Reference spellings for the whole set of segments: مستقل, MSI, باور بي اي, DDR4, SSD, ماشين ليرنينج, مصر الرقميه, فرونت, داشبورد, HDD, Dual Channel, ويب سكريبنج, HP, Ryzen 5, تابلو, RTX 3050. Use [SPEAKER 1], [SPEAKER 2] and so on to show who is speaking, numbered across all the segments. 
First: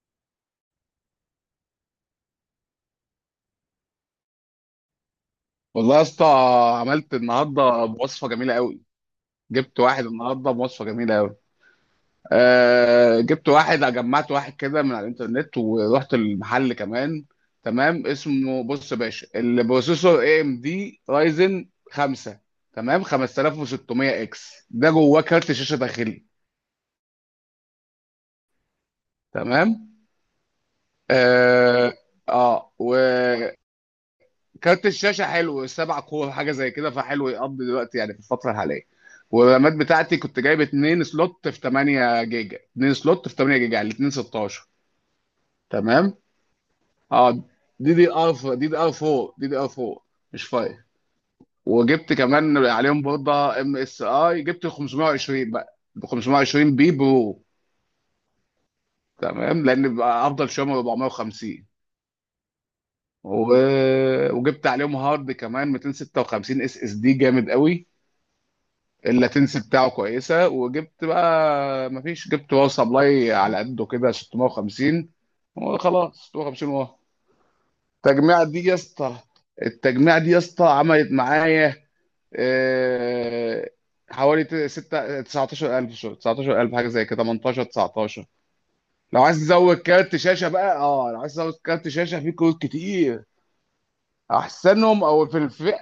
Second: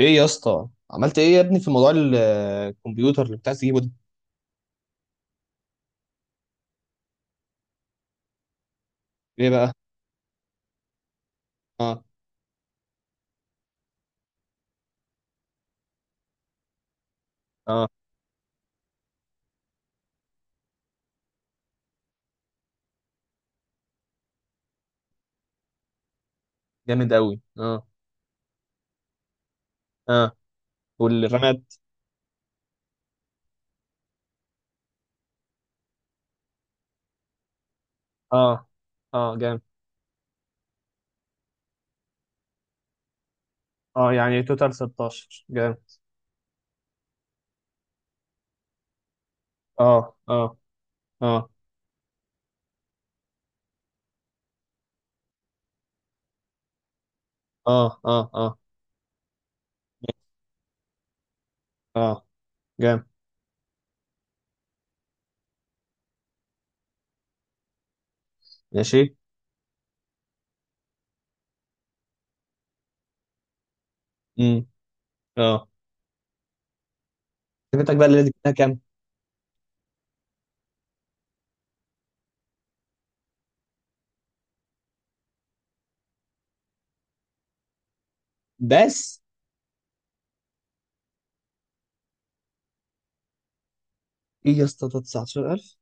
[SPEAKER 1] ايه يا اسطى؟ عملت ايه يا ابني في موضوع الكمبيوتر اللي بتاع تجيبه ده.
[SPEAKER 2] والله يا اسطى، عملت النهارده بوصفه جميله قوي.
[SPEAKER 1] ايه بقى؟
[SPEAKER 2] جبت واحد النهارده بوصفه جميله قوي.
[SPEAKER 1] اه.
[SPEAKER 2] جبت واحد، جمعت واحد كده من على الانترنت، ورحت المحل كمان.
[SPEAKER 1] اه
[SPEAKER 2] تمام. اسمه، بص يا باشا، البروسيسور اي ام دي رايزن 5. تمام. 5600 اكس. ده جواه كارت شاشه داخلي.
[SPEAKER 1] جامد قوي، اه.
[SPEAKER 2] تمام.
[SPEAKER 1] اه، والرامات؟
[SPEAKER 2] اه. آه. كارت الشاشه حلو، سبع كور حاجه زي كده، فحلو يقضي دلوقتي يعني في الفتره
[SPEAKER 1] اه.
[SPEAKER 2] الحاليه.
[SPEAKER 1] اه جامد.
[SPEAKER 2] والرامات بتاعتي كنت جايب اتنين سلوت في 8 جيجا، اتنين سلوت في 8 جيجا، يعني الاتنين
[SPEAKER 1] اه يعني
[SPEAKER 2] 16.
[SPEAKER 1] توتال 16، جامد.
[SPEAKER 2] تمام. اه. دي دي ار. دي دي ار 4،
[SPEAKER 1] اه.
[SPEAKER 2] مش
[SPEAKER 1] اه.
[SPEAKER 2] 5.
[SPEAKER 1] اه.
[SPEAKER 2] وجبت كمان عليهم برضه ام اس اي، جبت 520 بقى، 520 بي برو.
[SPEAKER 1] اه. اه. اه.
[SPEAKER 2] تمام، لان بيبقى افضل شويه من 450.
[SPEAKER 1] اه جامد.
[SPEAKER 2] و... وجبت عليهم هارد كمان 256 اس اس دي، جامد قوي.
[SPEAKER 1] ماشي.
[SPEAKER 2] اللاتنسي بتاعه كويسه. وجبت بقى، مفيش، جبت باور سبلاي على قده كده
[SPEAKER 1] امم.
[SPEAKER 2] 650.
[SPEAKER 1] اه.
[SPEAKER 2] وخلاص 650. واه.
[SPEAKER 1] خدمتك بقى، اللي دي
[SPEAKER 2] التجميعه
[SPEAKER 1] كلها
[SPEAKER 2] دي يا
[SPEAKER 1] كام؟
[SPEAKER 2] اسطى التجميعه دي يا اسطى عملت معايا آه، حوالي ستة 19,000، 19,000 حاجه زي كده، 18 19.
[SPEAKER 1] بس
[SPEAKER 2] لو عايز تزود كارت شاشه بقى، اه، لو عايز تزود كارت شاشه، في كروت كتير
[SPEAKER 1] ايه يا اسطى؟ ده
[SPEAKER 2] احسنهم او في
[SPEAKER 1] 19,000؟
[SPEAKER 2] الفئه،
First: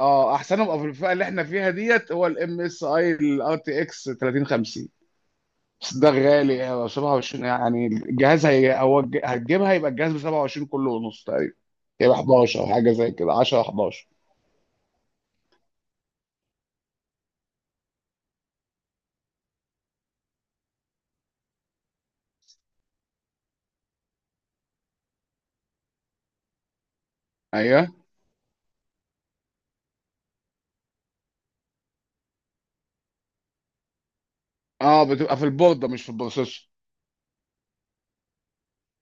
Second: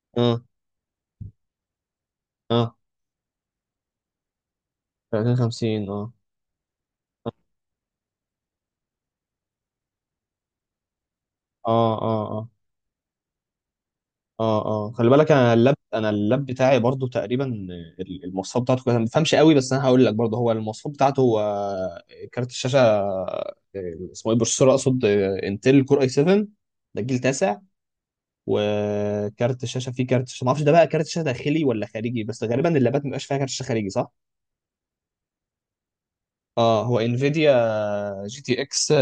[SPEAKER 2] اه،
[SPEAKER 1] اه.
[SPEAKER 2] احسنهم او في الفئه اللي احنا فيها، ديت هو الام
[SPEAKER 1] اه.
[SPEAKER 2] اس اي الار تي اكس 3050.
[SPEAKER 1] 30 50،
[SPEAKER 2] بس ده
[SPEAKER 1] اه.
[SPEAKER 2] غالي أوي، 27، يعني الجهاز، هتجيبها، يبقى الجهاز ب 27 كله ونص تقريبا.
[SPEAKER 1] اه.
[SPEAKER 2] يبقى
[SPEAKER 1] اه. اه.
[SPEAKER 2] 11، او حاجه زي كده، 10 11.
[SPEAKER 1] اه. اه خلي بالك، انا اللاب، انا اللاب بتاعي برضو تقريبا المواصفات بتاعته كويسه. انا ما بفهمش قوي، بس انا هقول لك برضو هو المواصفات بتاعته هو. كارت الشاشه اسمه ايه، بروسيسور، اقصد انتل كور اي 7، ده جيل تاسع.
[SPEAKER 2] ايوه.
[SPEAKER 1] وكارت الشاشه فيه كارت شاشة ما اعرفش، ده بقى كارت شاشه داخلي ولا خارجي؟ بس غالبا اللابات ما بيبقاش فيها كارت شاشه خارجي، صح؟
[SPEAKER 2] اه، بتبقى في البورده مش في البروسيسور.
[SPEAKER 1] اه، هو انفيديا جي تي اكس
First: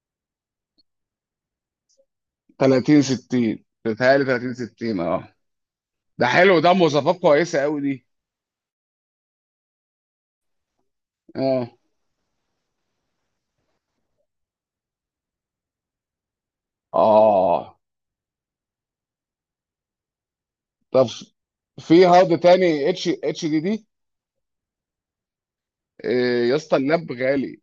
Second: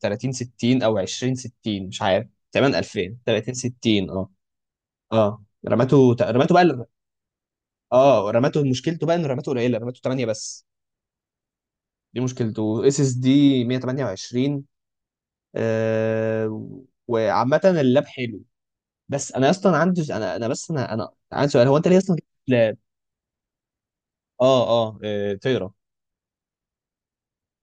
[SPEAKER 1] 3060 او 2060، مش عارف، تقريبا
[SPEAKER 2] 30
[SPEAKER 1] 2000
[SPEAKER 2] 60،
[SPEAKER 1] 3060،
[SPEAKER 2] بتهيألي
[SPEAKER 1] اه.
[SPEAKER 2] 30 60، اه.
[SPEAKER 1] اه، رماته
[SPEAKER 2] ده
[SPEAKER 1] رماته
[SPEAKER 2] حلو، ده
[SPEAKER 1] بقى.
[SPEAKER 2] مواصفات كويسه قوي دي.
[SPEAKER 1] اه، رماته مشكلته بقى انه رماته قليله، رماته 8 بس،
[SPEAKER 2] اه.
[SPEAKER 1] دي مشكلته. اس اس دي 128. آه. وعامه
[SPEAKER 2] اه.
[SPEAKER 1] اللاب حلو. بس انا اصلا عندي، انا بس انا
[SPEAKER 2] طب،
[SPEAKER 1] انا عندي سؤال، هو انت ليه
[SPEAKER 2] في
[SPEAKER 1] اصلا جبت
[SPEAKER 2] هارد
[SPEAKER 1] لاب؟
[SPEAKER 2] تاني اتش اتش دي دي؟
[SPEAKER 1] اه. اه. تقرا.
[SPEAKER 2] إيه يا اسطى، اللاب غالي.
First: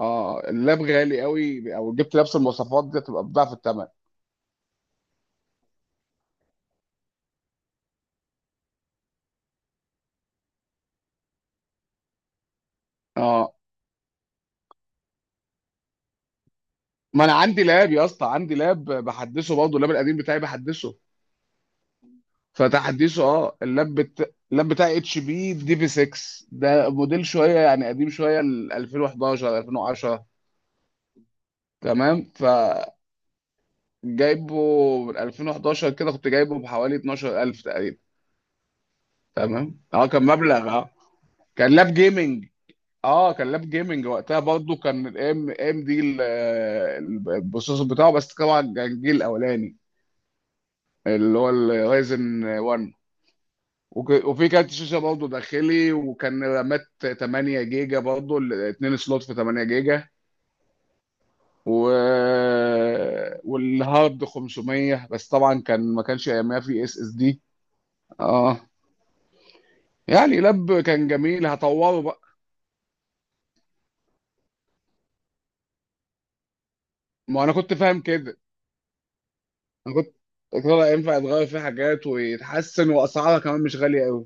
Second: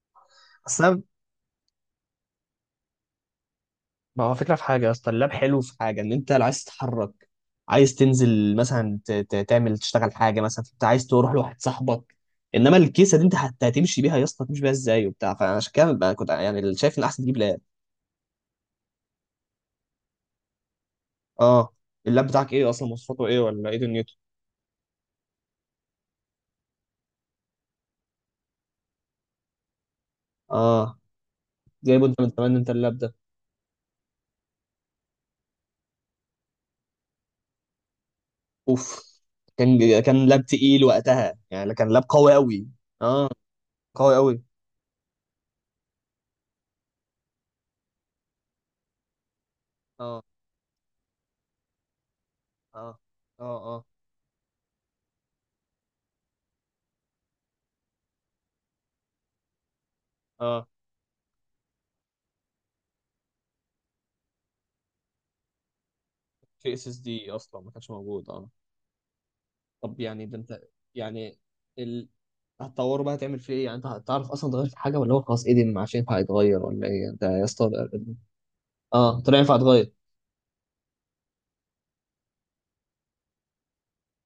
[SPEAKER 2] اه، اللاب
[SPEAKER 1] اصل أنا-
[SPEAKER 2] غالي قوي، او جبت نفس المواصفات دي تبقى بضعف الثمن.
[SPEAKER 1] ما هو فكره في حاجه يا اسطى، اللاب حلو في حاجه، ان انت لو عايز تتحرك، عايز تنزل مثلا تعمل تشتغل حاجه، مثلا انت عايز تروح لواحد صاحبك، انما الكيسه دي انت
[SPEAKER 2] اه،
[SPEAKER 1] هتمشي بيها يا اسطى، هتمشي بيها ازاي وبتاع، فعشان كده بقى كنت يعني شايف ان احسن
[SPEAKER 2] ما انا
[SPEAKER 1] تجيب لاب.
[SPEAKER 2] عندي لاب يا اسطى، عندي لاب بحدثه برضه، اللاب القديم بتاعي بحدثه،
[SPEAKER 1] اه، اللاب بتاعك ايه اصلا؟
[SPEAKER 2] فتحديثه،
[SPEAKER 1] مواصفاته ايه
[SPEAKER 2] اه.
[SPEAKER 1] ولا ايه دنيته؟
[SPEAKER 2] اللاب بتاعي اتش بي دي في 6، ده موديل شويه يعني قديم شويه، ال 2011 2010.
[SPEAKER 1] اه، جايبه انت
[SPEAKER 2] تمام.
[SPEAKER 1] من زمان انت اللاب ده؟
[SPEAKER 2] فجايبه من 2011 كده، كنت جايبه بحوالي 12,000 تقريبا.
[SPEAKER 1] اوف.
[SPEAKER 2] تمام.
[SPEAKER 1] كان،
[SPEAKER 2] اه، كان
[SPEAKER 1] كان لاب
[SPEAKER 2] مبلغ،
[SPEAKER 1] تقيل
[SPEAKER 2] اه.
[SPEAKER 1] وقتها،
[SPEAKER 2] كان
[SPEAKER 1] يعني كان
[SPEAKER 2] لاب
[SPEAKER 1] لاب قوي
[SPEAKER 2] جيمنج.
[SPEAKER 1] قوي. اه
[SPEAKER 2] اه، كان لاب جيمنج
[SPEAKER 1] قوي
[SPEAKER 2] وقتها،
[SPEAKER 1] قوي.
[SPEAKER 2] برضه كان الام ام دي البروسيسور بتاعه، بس طبعا كان الجيل الاولاني،
[SPEAKER 1] اه.
[SPEAKER 2] اللي هو الرايزن 1.
[SPEAKER 1] اه. اه. اه.
[SPEAKER 2] وفي كارت شاشه برضه داخلي، وكان رامات 8 جيجا برضه ال- اتنين سلوت في 8 جيجا.
[SPEAKER 1] اه
[SPEAKER 2] و... والهارد 500، بس طبعا كان، ما كانش ايامها
[SPEAKER 1] في
[SPEAKER 2] في
[SPEAKER 1] اس اس
[SPEAKER 2] اس اس
[SPEAKER 1] دي
[SPEAKER 2] دي.
[SPEAKER 1] اصلا ما كانش موجود، اه.
[SPEAKER 2] اه.
[SPEAKER 1] طب يعني ده
[SPEAKER 2] يعني
[SPEAKER 1] انت،
[SPEAKER 2] لاب كان
[SPEAKER 1] يعني
[SPEAKER 2] جميل، هطوره
[SPEAKER 1] ال...
[SPEAKER 2] بقى.
[SPEAKER 1] هتطوره بقى، هتعمل فيه ايه؟ يعني انت هتعرف اصلا تغير في حاجه، ولا هو خلاص ايدن ما عادش ينفع يتغير، ولا ايه ده يا
[SPEAKER 2] ما انا
[SPEAKER 1] اسطى؟
[SPEAKER 2] كنت فاهم كده.
[SPEAKER 1] اه، طلع ينفع يتغير.
[SPEAKER 2] انا كنت قلت له لا، ينفع يتغير فيه حاجات ويتحسن، واسعارها كمان مش غاليه قوي.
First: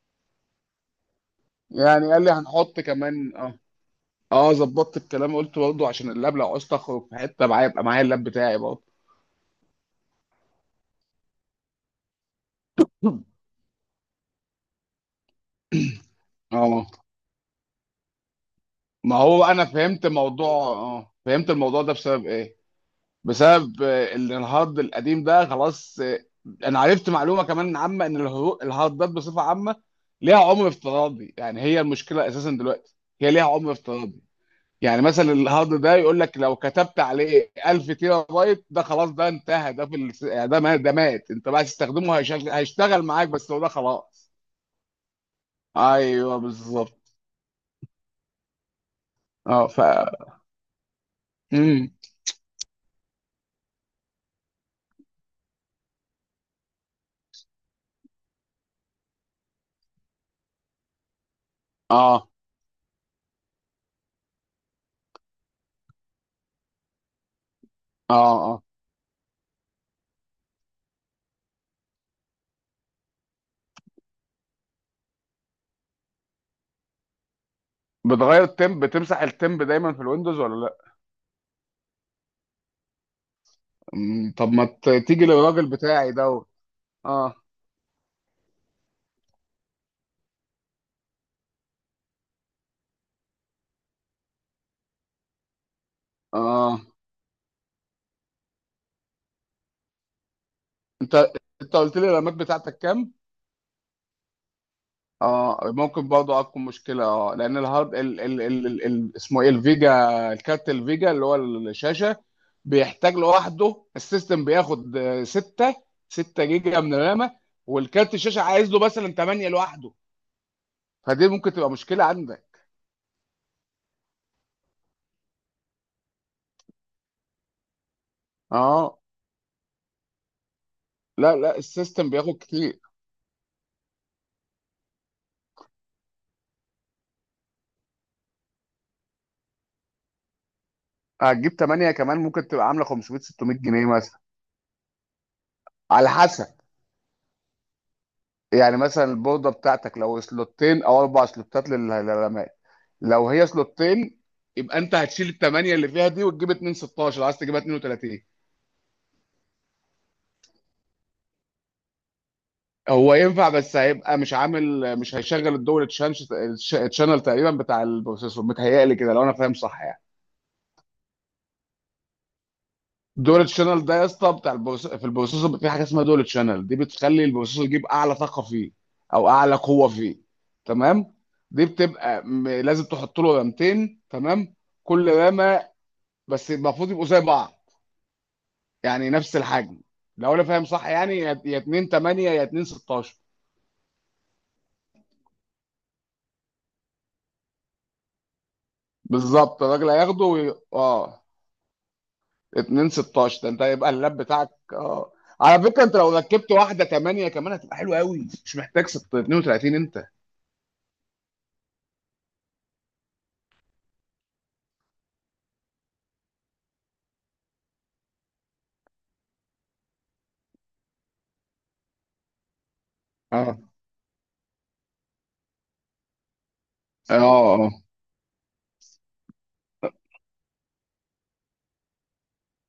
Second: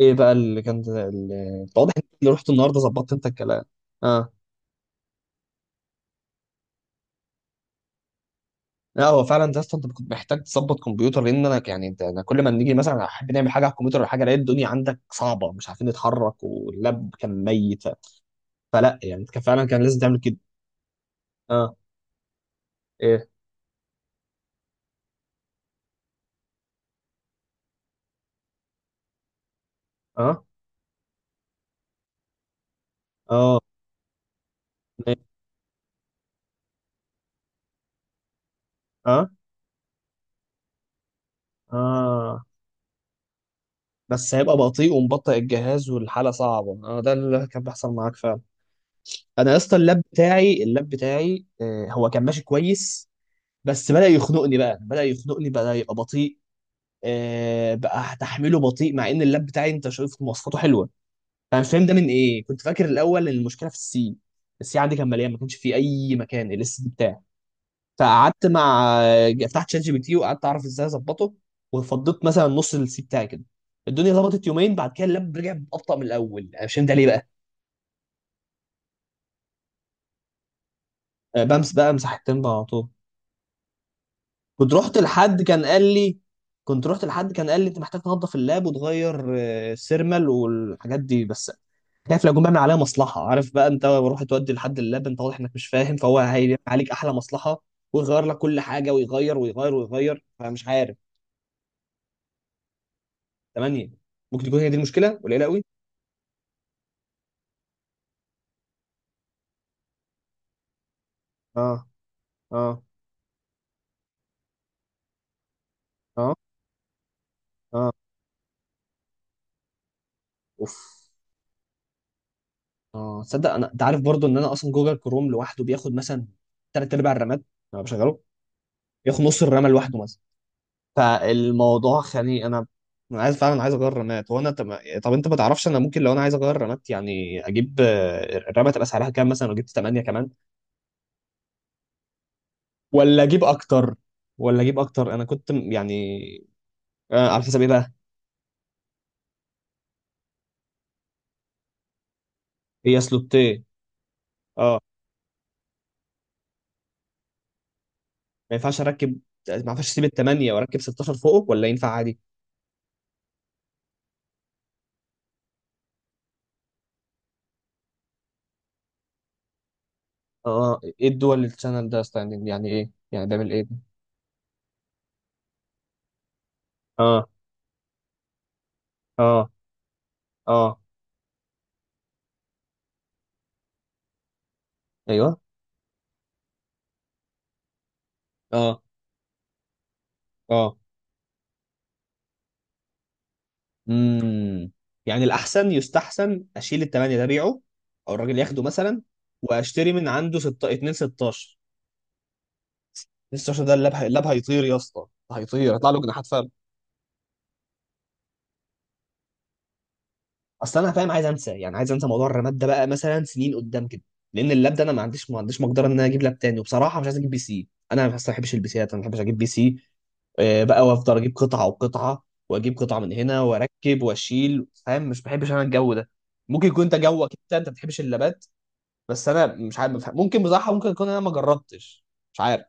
[SPEAKER 1] ايه بقى واضح إن
[SPEAKER 2] يعني
[SPEAKER 1] انت
[SPEAKER 2] قال لي
[SPEAKER 1] اللي رحت النهارده
[SPEAKER 2] هنحط
[SPEAKER 1] ظبطت انت
[SPEAKER 2] كمان، اه.
[SPEAKER 1] الكلام. اه.
[SPEAKER 2] اه، ظبطت الكلام. قلت برضه عشان اللاب، لو عوزت اخرج في حته معايا، يبقى معايا اللاب بتاعي برضه.
[SPEAKER 1] لا هو فعلا ده اصلا انت كنت محتاج تظبط كمبيوتر، لان انا يعني انت، انا كل ما نيجي مثلا احب نعمل حاجه على الكمبيوتر ولا حاجه، الاقي الدنيا عندك صعبه، مش عارفين نتحرك،
[SPEAKER 2] اه.
[SPEAKER 1] واللاب كان ميت. فلا
[SPEAKER 2] ما
[SPEAKER 1] يعني كان
[SPEAKER 2] هو
[SPEAKER 1] فعلا
[SPEAKER 2] انا
[SPEAKER 1] كان لازم
[SPEAKER 2] فهمت
[SPEAKER 1] تعمل كده.
[SPEAKER 2] موضوع، اه، فهمت
[SPEAKER 1] اه.
[SPEAKER 2] الموضوع ده بسبب ايه؟
[SPEAKER 1] ايه.
[SPEAKER 2] بسبب، ان الهارد القديم ده خلاص، انا عرفت معلومه كمان عامه، ان الهاردات بصفه عامه ليها
[SPEAKER 1] اه.
[SPEAKER 2] عمر افتراضي. يعني هي المشكله اساسا دلوقتي، هي ليها
[SPEAKER 1] اه.
[SPEAKER 2] عمر افتراضي. يعني
[SPEAKER 1] إيه؟
[SPEAKER 2] مثلا الهارد ده يقول لك لو كتبت عليه 1000 تيرا بايت، ده خلاص، ده
[SPEAKER 1] اه.
[SPEAKER 2] انتهى، ده في يعني ده مات، ده مات. انت بقى تستخدمه،
[SPEAKER 1] اه.
[SPEAKER 2] هيشتغل معاك، بس هو ده خلاص.
[SPEAKER 1] بس هيبقى بطيء ومبطئ الجهاز والحاله
[SPEAKER 2] ايوه
[SPEAKER 1] صعبه، اه ده
[SPEAKER 2] بالظبط.
[SPEAKER 1] اللي كان بيحصل معاك فعلا. انا يا
[SPEAKER 2] اه،
[SPEAKER 1] اسطى
[SPEAKER 2] ف،
[SPEAKER 1] اللاب بتاعي، اللاب بتاعي آه
[SPEAKER 2] امم
[SPEAKER 1] هو كان ماشي كويس، بس بدأ يخنقني بقى، بدأ يخنقني، بدأ يبقى بطيء. بقى تحميله بطيء مع ان اللاب بتاعي انت شايف مواصفاته حلوه. فانا مش فاهم ده من
[SPEAKER 2] اه.
[SPEAKER 1] ايه. كنت فاكر الاول ان المشكله في السي، السي عندي كان مليان ما كانش فيه اي مكان الاس دي بتاعي.
[SPEAKER 2] اه.
[SPEAKER 1] فقعدت
[SPEAKER 2] آه.
[SPEAKER 1] مع فتحت شات جي بي تي وقعدت اعرف ازاي اظبطه. وفضيت مثلا نص السي بتاعي كده، الدنيا ظبطت. يومين بعد كده اللاب رجع ابطا من الاول، انا مش فاهم ده ليه بقى.
[SPEAKER 2] بتغير التيمب؟ بتمسح التيمب دايما في الويندوز ولا لا؟
[SPEAKER 1] بمس بقى مساحة تنبع على طول.
[SPEAKER 2] طب ما
[SPEAKER 1] كنت رحت
[SPEAKER 2] تيجي
[SPEAKER 1] لحد كان
[SPEAKER 2] للراجل
[SPEAKER 1] قال
[SPEAKER 2] بتاعي
[SPEAKER 1] لي
[SPEAKER 2] دوت.
[SPEAKER 1] كنت رحت لحد
[SPEAKER 2] اه.
[SPEAKER 1] كان قال لي انت محتاج تنظف اللاب وتغير السيرمال والحاجات دي بس. خايف لو جم بيعمل عليها مصلحه، عارف بقى، انت روح تودي لحد اللاب انت واضح انك مش فاهم فهو هيعمل
[SPEAKER 2] اه.
[SPEAKER 1] عليك احلى مصلحه ويغير لك كل حاجه ويغير ويغير ويغير، فمش عارف.
[SPEAKER 2] انت انت قلت لي الرامات بتاعتك كام؟
[SPEAKER 1] تمانية. ممكن تكون هي دي المشكله، قليله
[SPEAKER 2] اه،
[SPEAKER 1] قوي.
[SPEAKER 2] ممكن برضه اكون مشكله، اه. لان الهارد، ال اسمه ايه، الفيجا، الكارت الفيجا اللي هو
[SPEAKER 1] اه.
[SPEAKER 2] الشاشه
[SPEAKER 1] اه.
[SPEAKER 2] بيحتاج لوحده. السيستم بياخد 6،
[SPEAKER 1] اه.
[SPEAKER 2] جيجا من الرامه،
[SPEAKER 1] اه.
[SPEAKER 2] والكارت الشاشه عايز له مثلا 8 لوحده.
[SPEAKER 1] اوف.
[SPEAKER 2] فدي ممكن تبقى مشكله عندك.
[SPEAKER 1] اه تصدق انا، انت عارف برضو ان انا اصلا جوجل كروم لوحده بياخد مثلا تلات ارباع الرامات، انا بشغله
[SPEAKER 2] اه.
[SPEAKER 1] بياخد نص الرامه لوحده مثلا.
[SPEAKER 2] لا، لا،
[SPEAKER 1] فالموضوع
[SPEAKER 2] السيستم بياخد
[SPEAKER 1] خاني انا.
[SPEAKER 2] كتير.
[SPEAKER 1] انا عايز فعلا عايز اغير الرامات. هو انا طب، طب انت ما تعرفش انا ممكن لو انا عايز اغير الرامات، يعني اجيب الرامه تبقى سعرها كام مثلا لو جبت 8 كمان؟
[SPEAKER 2] هتجيب 8 كمان، ممكن تبقى عامله 500
[SPEAKER 1] ولا اجيب
[SPEAKER 2] 600 جنيه
[SPEAKER 1] اكتر؟
[SPEAKER 2] مثلا.
[SPEAKER 1] ولا اجيب اكتر؟ انا كنت
[SPEAKER 2] على
[SPEAKER 1] يعني.
[SPEAKER 2] حسب.
[SPEAKER 1] آه على حسب ايه بقى؟
[SPEAKER 2] يعني مثلا البورده بتاعتك، لو سلوتين او اربع سلوتات للرماية،
[SPEAKER 1] هي
[SPEAKER 2] لو هي
[SPEAKER 1] سلوتين.
[SPEAKER 2] سلوتين، يبقى
[SPEAKER 1] اه
[SPEAKER 2] انت هتشيل الثمانيه اللي فيها دي وتجيب 2 16، عايز تجيبها 32.
[SPEAKER 1] ما ينفعش اركب، ما ينفعش اسيب الثمانيه واركب 16 فوقه ولا ينفع عادي؟
[SPEAKER 2] هو ينفع، بس هيبقى مش عامل، مش هيشغل الدول تشانش، تشانل تقريبا، بتاع البروسيسور، متهيألي كده لو انا فاهم صح يعني.
[SPEAKER 1] اه، ايه الدول الشانل ده ستاندنج؟ يعني ايه، يعني
[SPEAKER 2] دول
[SPEAKER 1] بيعمل ايه ده؟
[SPEAKER 2] تشانل ده يا اسطى بتاع في البروسيسور، بيبقى في حاجه اسمها دول تشانل، دي بتخلي
[SPEAKER 1] اه.
[SPEAKER 2] البروسيسور يجيب اعلى طاقه فيه، او
[SPEAKER 1] اه.
[SPEAKER 2] اعلى قوه فيه.
[SPEAKER 1] اه.
[SPEAKER 2] تمام. دي بتبقى لازم تحط له رامتين، تمام، كل
[SPEAKER 1] ايوه.
[SPEAKER 2] رامه، بس المفروض يبقوا زي بعض،
[SPEAKER 1] اه.
[SPEAKER 2] يعني نفس الحجم، لو انا فاهم
[SPEAKER 1] اه.
[SPEAKER 2] صح يعني، يا يا 2 8، يا 2 16.
[SPEAKER 1] امم. يعني الاحسن يستحسن اشيل الثمانيه ده بيعه، او الراجل ياخده مثلا،
[SPEAKER 2] بالظبط، الراجل
[SPEAKER 1] واشتري من
[SPEAKER 2] هياخده
[SPEAKER 1] عنده 2
[SPEAKER 2] اه.
[SPEAKER 1] 16.
[SPEAKER 2] 2 16
[SPEAKER 1] 2
[SPEAKER 2] ده، انت
[SPEAKER 1] 16 ده
[SPEAKER 2] هيبقى
[SPEAKER 1] اللاب،
[SPEAKER 2] اللاب
[SPEAKER 1] اللاب
[SPEAKER 2] بتاعك
[SPEAKER 1] هيطير يا اسطى،
[SPEAKER 2] اه. على
[SPEAKER 1] هيطير،
[SPEAKER 2] فكره،
[SPEAKER 1] هيطلع
[SPEAKER 2] انت
[SPEAKER 1] له
[SPEAKER 2] لو
[SPEAKER 1] جناحات فعلا.
[SPEAKER 2] ركبت واحده 8 كمان هتبقى حلوه قوي، مش محتاج 36 انت.
[SPEAKER 1] اصل انا فاهم عايز انسى، يعني عايز انسى موضوع الرماد ده بقى مثلا سنين قدام كده، لان اللاب ده انا ما عنديش مقدره ان انا اجيب لاب تاني. وبصراحه مش عايز اجيب بي سي، انا ما بحبش البي سيات، انا ما بحبش اجيب بي سي. بقى وافضل اجيب قطعه وقطعه واجيب قطعه من هنا
[SPEAKER 2] اه.
[SPEAKER 1] واركب واشيل، فاهم، مش بحبش انا الجو ده. ممكن يكون انت
[SPEAKER 2] اه.
[SPEAKER 1] جوك، انت
[SPEAKER 2] اه.
[SPEAKER 1] ما بتحبش اللابات، بس انا مش عارف بفهم. ممكن بصراحه، ممكن يكون انا ما جربتش، مش عارف.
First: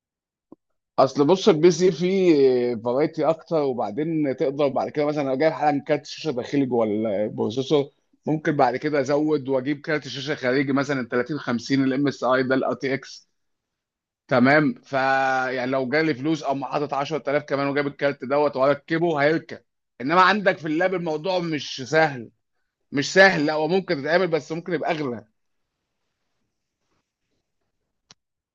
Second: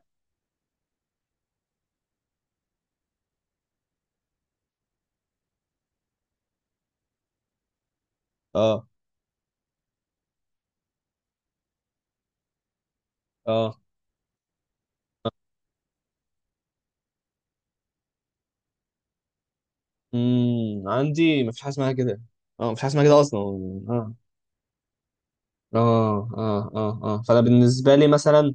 [SPEAKER 2] اصل بص، البي سي فيه فرايتي اكتر، وبعدين تقدر بعد كده مثلا، لو جايب حالا كارت شاشه داخلي جوه البروسيسور، ممكن بعد
[SPEAKER 1] اه.
[SPEAKER 2] كده ازود واجيب كارت شاشه خارجي مثلا 30 50، الام اس اي ده الار تي اكس.
[SPEAKER 1] اه.
[SPEAKER 2] تمام. ف يعني لو جالي فلوس او حاطط 10,000 كمان وجايب الكارت دوت واركبه، هيركب. انما عندك في
[SPEAKER 1] امم.
[SPEAKER 2] اللاب الموضوع
[SPEAKER 1] عندي ما فيش حاجه
[SPEAKER 2] مش
[SPEAKER 1] اسمها كده.
[SPEAKER 2] سهل.
[SPEAKER 1] اه ما فيش حاجه اسمها
[SPEAKER 2] مش
[SPEAKER 1] كده اصلا.
[SPEAKER 2] سهل، لا هو ممكن
[SPEAKER 1] اه.
[SPEAKER 2] تتعمل، بس ممكن يبقى اغلى.
[SPEAKER 1] اه. اه. اه. اه فانا بالنسبه لي مثلا،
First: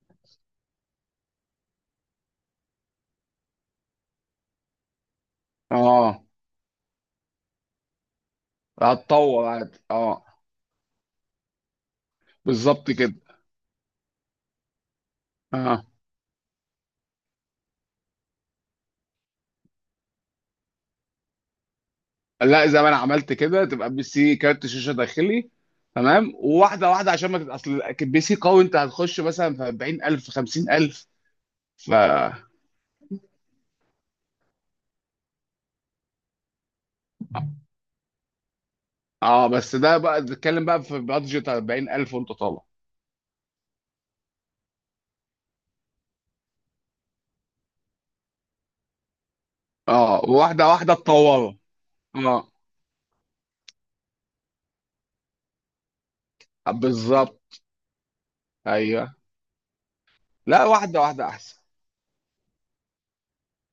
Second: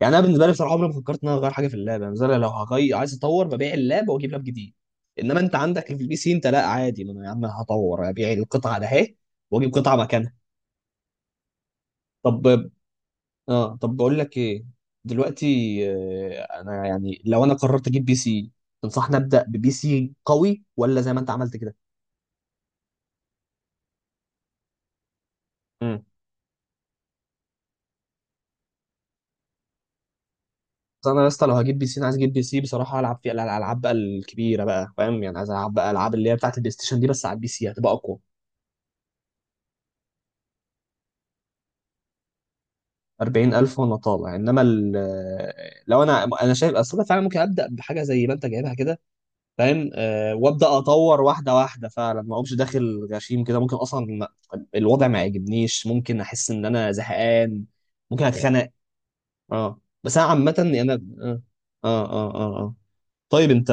[SPEAKER 1] يعني انا بالنسبه لي بصراحه عمري ما فكرت ان انا اغير حاجه في اللعبه. يعني مثلا لو هغير عايز اطور ببيع اللاب واجيب لاب جديد، انما انت عندك في البي
[SPEAKER 2] اه،
[SPEAKER 1] سي انت لا عادي، ما انا يا عم هطور ابيع القطعه ده اهي
[SPEAKER 2] هتطور عادي،
[SPEAKER 1] واجيب قطعه
[SPEAKER 2] اه.
[SPEAKER 1] مكانها. طب،
[SPEAKER 2] بالظبط كده.
[SPEAKER 1] اه طب بقول لك ايه، دلوقتي
[SPEAKER 2] اه،
[SPEAKER 1] انا يعني لو انا قررت اجيب بي سي، تنصحني ابدا ببي سي قوي ولا زي ما انت عملت كده؟
[SPEAKER 2] لا، زي ما انا عملت كده، تبقى بي سي كارت شاشه داخلي.
[SPEAKER 1] مم.
[SPEAKER 2] تمام. وواحده واحده عشان ما اصل بي سي قوي، انت هتخش مثلا في 40,000، في
[SPEAKER 1] بس
[SPEAKER 2] 50,000.
[SPEAKER 1] انا يا اسطى لو هجيب بي
[SPEAKER 2] ف،
[SPEAKER 1] سي انا عايز اجيب بي
[SPEAKER 2] اه،
[SPEAKER 1] سي بصراحه العب فيه الالعاب بقى الكبيره بقى، فاهم، يعني عايز العب بقى العاب اللي هي بتاعت البلاي ستيشن دي بس على البي سي هتبقى اقوى.
[SPEAKER 2] بس ده بقى بتتكلم بقى في بادجت 40,000 وانت طالع.
[SPEAKER 1] 40,000 وانا طالع، انما لو انا، انا شايف اصل أنا فعلا ممكن ابدا بحاجه زي ما انت جايبها كده، فاهم،
[SPEAKER 2] اه،
[SPEAKER 1] آه
[SPEAKER 2] واحده
[SPEAKER 1] وابدا
[SPEAKER 2] واحده
[SPEAKER 1] اطور واحده
[SPEAKER 2] تطوره،
[SPEAKER 1] واحده فعلا، ما
[SPEAKER 2] اه،
[SPEAKER 1] اقومش داخل غشيم كده، ممكن اصلا الوضع ما يعجبنيش، ممكن احس ان انا
[SPEAKER 2] بالظبط،
[SPEAKER 1] زهقان، ممكن اتخنق.
[SPEAKER 2] ايوه.
[SPEAKER 1] اه بس انا عامه
[SPEAKER 2] لا،
[SPEAKER 1] يعني انا.
[SPEAKER 2] واحده واحده
[SPEAKER 1] اه.
[SPEAKER 2] احسن.
[SPEAKER 1] اه. اه. اه، آه. طيب انت.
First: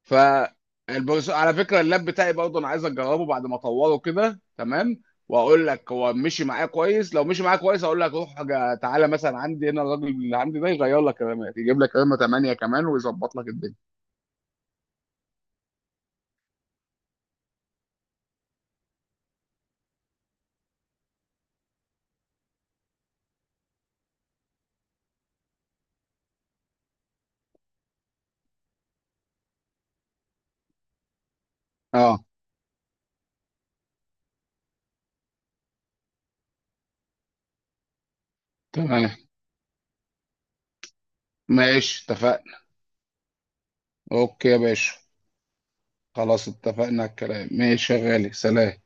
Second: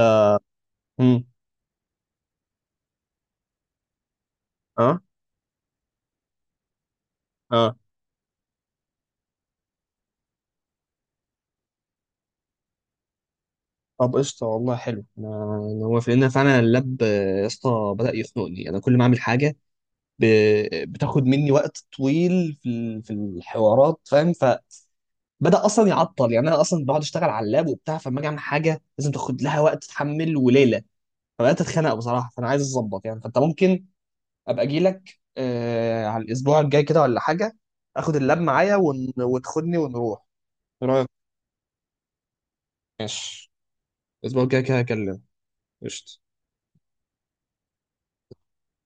[SPEAKER 1] مم.
[SPEAKER 2] فالبروس، على فكره اللاب بتاعي برضه، انا عايز اجربه بعد ما اطوره كده.
[SPEAKER 1] اه.
[SPEAKER 2] تمام. واقول لك هو مشي معايا كويس. لو مشي معايا
[SPEAKER 1] اه
[SPEAKER 2] كويس، اقول لك روح تعالى مثلا عندي هنا، الراجل اللي عندي ده يغير لك رامات، يجيب لك رامه 8 كمان ويظبط لك الدنيا.
[SPEAKER 1] طب قشطه، والله حلو. أنا هو في ان فعلا اللاب يا اسطى بدا يخنقني، انا كل ما اعمل حاجه ب... بتاخد مني وقت طويل في في الحوارات، فاهم. بدأ أصلا يعطل، يعني أنا أصلا بقعد أشتغل على اللاب وبتاع، فلما أجي أعمل حاجة لازم تاخد لها وقت تتحمل وليلة. فبدأت أتخانق
[SPEAKER 2] اه،
[SPEAKER 1] بصراحة، فأنا عايز أظبط يعني. فأنت ممكن أبقى أجي لك آه على الأسبوع الجاي كده ولا حاجة، آخد اللاب معايا
[SPEAKER 2] تمام،
[SPEAKER 1] وتاخدني ونروح. إيه رأيك؟
[SPEAKER 2] ماشي، اتفقنا.
[SPEAKER 1] ماشي. الأسبوع
[SPEAKER 2] اوكي يا
[SPEAKER 1] الجاي كده
[SPEAKER 2] باشا.
[SPEAKER 1] هكلمك. قشطة
[SPEAKER 2] خلاص، اتفقنا على الكلام، ماشي يا غالي، سلام.